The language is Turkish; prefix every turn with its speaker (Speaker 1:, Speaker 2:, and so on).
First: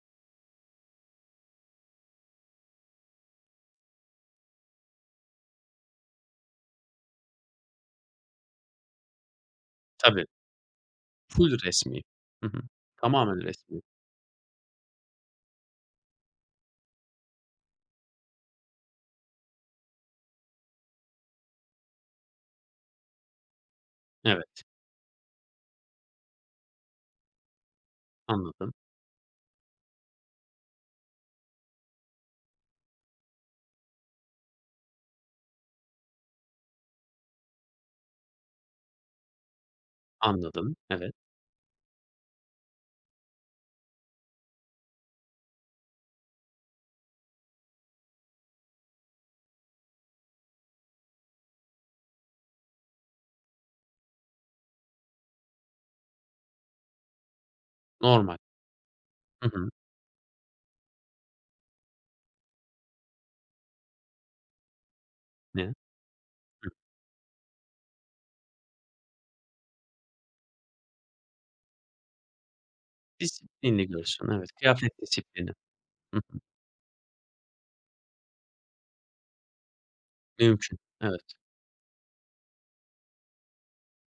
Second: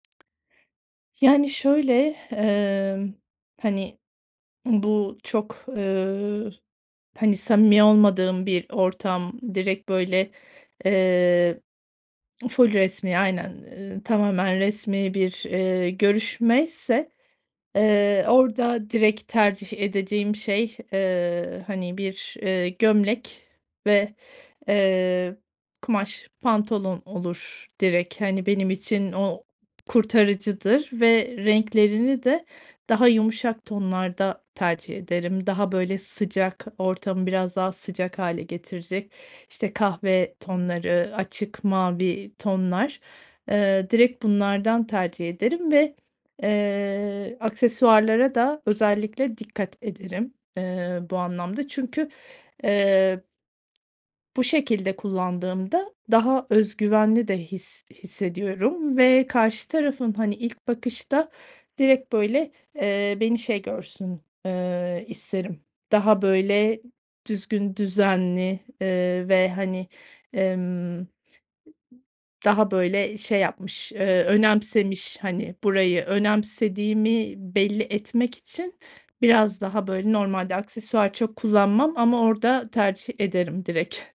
Speaker 1: Yani, şöyle, emm, hani, bu çok, ııı, hani, samimi olmadığım bir ortam, direkt,
Speaker 2: Tabii.
Speaker 1: böyle,
Speaker 2: Ful
Speaker 1: eee
Speaker 2: resmî. Hı hı,
Speaker 1: Ful resmî,
Speaker 2: tamamen
Speaker 1: aynen,
Speaker 2: resmî.
Speaker 1: ııı, tamamen resmî bir, eee, görüşmeyse, eee, orada direkt tercih edeceğim şey, eee, hani, bir, eee, gömlek ve,
Speaker 2: Evet.
Speaker 1: eee, kumaş pantolon olur direkt. Hani, benim
Speaker 2: Anladım.
Speaker 1: için o kurtarıcıdır ve renklerini de daha yumuşak tonlarda tercih ederim. Daha, böyle, sıcak ortamı biraz daha sıcak hâle getirecek, işte, kahve
Speaker 2: Anladım,
Speaker 1: tonları,
Speaker 2: evet.
Speaker 1: açık mavi tonlar, eee, direkt bunlardan tercih ederim ve, eee, aksesuarlara da özellikle dikkat ederim, eee, bu anlamda. Çünkü, eee bu şekilde kullandığımda daha öz güvenli de his
Speaker 2: Normal.
Speaker 1: hissediyorum ve
Speaker 2: Hı
Speaker 1: karşı
Speaker 2: hı.
Speaker 1: tarafın, hani, ilk bakışta direkt, böyle, eee, beni şey görsün, eee, isterim.
Speaker 2: Ne?
Speaker 1: Daha,
Speaker 2: Hıh.
Speaker 1: böyle, düzgün, düzenli, eee, ve, hani, emm daha, böyle, şey
Speaker 2: Disiplinli
Speaker 1: yapmış, ııı,
Speaker 2: diyorsun? Evet, kıyafet
Speaker 1: önemsemiş.
Speaker 2: disiplini.
Speaker 1: Hani, burayı
Speaker 2: Hı hı.
Speaker 1: önemsediğimi belli etmek için biraz daha, böyle, normalde
Speaker 2: Mümkün,
Speaker 1: aksesuar
Speaker 2: evet.
Speaker 1: çok kullanmam ama orada tercih ederim direkt.